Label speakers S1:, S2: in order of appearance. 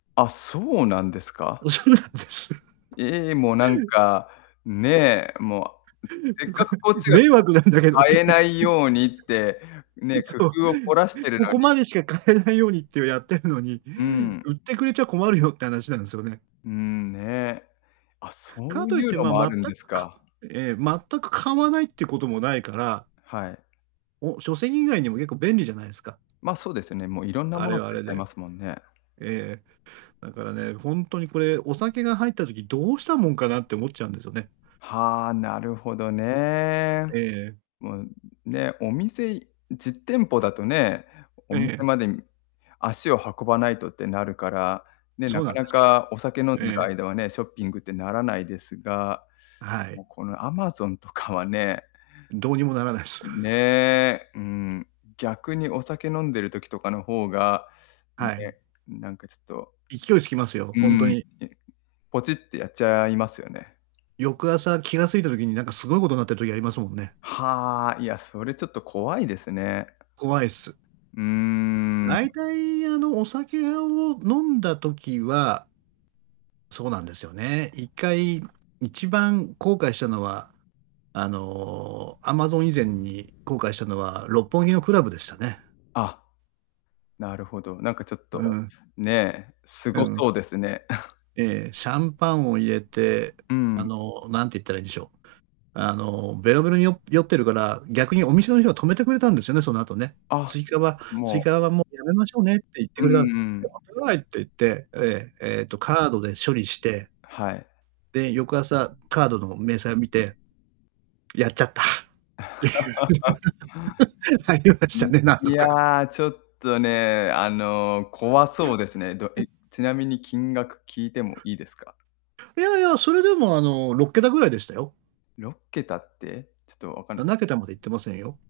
S1: あ、そうなんですか。
S2: おそうなんです。
S1: ええ、もうなんか、ねえ、もう、せっかく こっちがか
S2: 迷惑なんだけどっ
S1: 買
S2: てい
S1: えないようにって、ね、
S2: う。そ
S1: 工
S2: う、
S1: 夫を凝らしてる
S2: こ
S1: の
S2: こ
S1: に
S2: までしか買えないようにってやってるのに、
S1: うん。
S2: 売ってくれちゃ困るよって話なんですよね。
S1: うーん、ねえ。あ、そ
S2: か
S1: う
S2: とい
S1: い
S2: っ
S1: う
S2: て、
S1: の
S2: ま、
S1: もあ
S2: 全
S1: るんで
S2: く
S1: す
S2: か
S1: か。
S2: え、全く買わないってこともないから
S1: はい。
S2: お、書籍以外にもよく便利じゃないすか？
S1: ま、そうですよね。もういろんな
S2: あ
S1: もの
S2: れ
S1: を
S2: はあ
S1: 買え
S2: れ
S1: ちゃいま
S2: で。
S1: すもんね。
S2: ええ、だからね、ほんとにこれお酒が入った時どうしたもんかなって思っちゃうんですよね。
S1: はあ、なるほどね。
S2: う、ええ。
S1: もう、ね、お店実店舗だとね、お
S2: え
S1: 店
S2: え。
S1: まで足を運ばないとってなるから、ね、
S2: そ
S1: な
S2: うな
S1: か
S2: んで
S1: な
S2: すよ。
S1: かお酒飲んでる
S2: ええ。
S1: 間はね、ショッピングってならないですが、
S2: は
S1: も
S2: い。
S1: うこの Amazon とかはね
S2: どうにもならないす。
S1: ね え。うーん。逆にお酒飲んでる時とかの方が、ん、
S2: はい。
S1: ね、なんかちょっと、
S2: 勢いつきますよ、
S1: う
S2: ほんと
S1: ん、
S2: に。
S1: いポチってやっちゃいますよね。
S2: 翌朝気が付いた時に、なんかすごいことになってる時ありますもんね。
S1: はあ、いや、それちょっと怖いですね。
S2: 怖いっす。
S1: うーん。
S2: 大体、あの、お酒を飲んだ時はそうなんですよね、1回一番後悔したのは、あの、Amazon 以前に後悔したのは六本木のクラブでしたね。
S1: あ。なるほど。なんかちょっ
S2: うんう
S1: と、
S2: ん。
S1: ねえ、す
S2: う
S1: ご
S2: ん。
S1: そうですね。
S2: ええ、シャンパンを入れて、
S1: う
S2: あ
S1: ん。
S2: の、何て言ったらいんでしょう。あのベロベロによ酔ってるから、逆にお店の人は止めてくれたんですよね。その後ね。
S1: あ、
S2: 追加は
S1: も
S2: 追
S1: う。
S2: 加はもうやめましょうねって言って
S1: うん
S2: くれたんで
S1: う
S2: す。ちょ
S1: ん。
S2: っと待ってくださいって言って、ええ、えとカードで処理して
S1: はい。
S2: で、翌朝、カードの明細を見て、やっちゃった。っていう。りまし
S1: う
S2: た
S1: ん。
S2: ね、なん
S1: い
S2: とか。
S1: や、ちょっとね、あの、怖そうですね。ど
S2: う
S1: え
S2: ん。
S1: ちなみに金額聞いてもいいですか？
S2: いやいや、それでも、あの、6桁ぐらいでしたよ。
S1: 6桁って、ちょっと分かん
S2: な
S1: ない。
S2: なけたまでいってませんよ。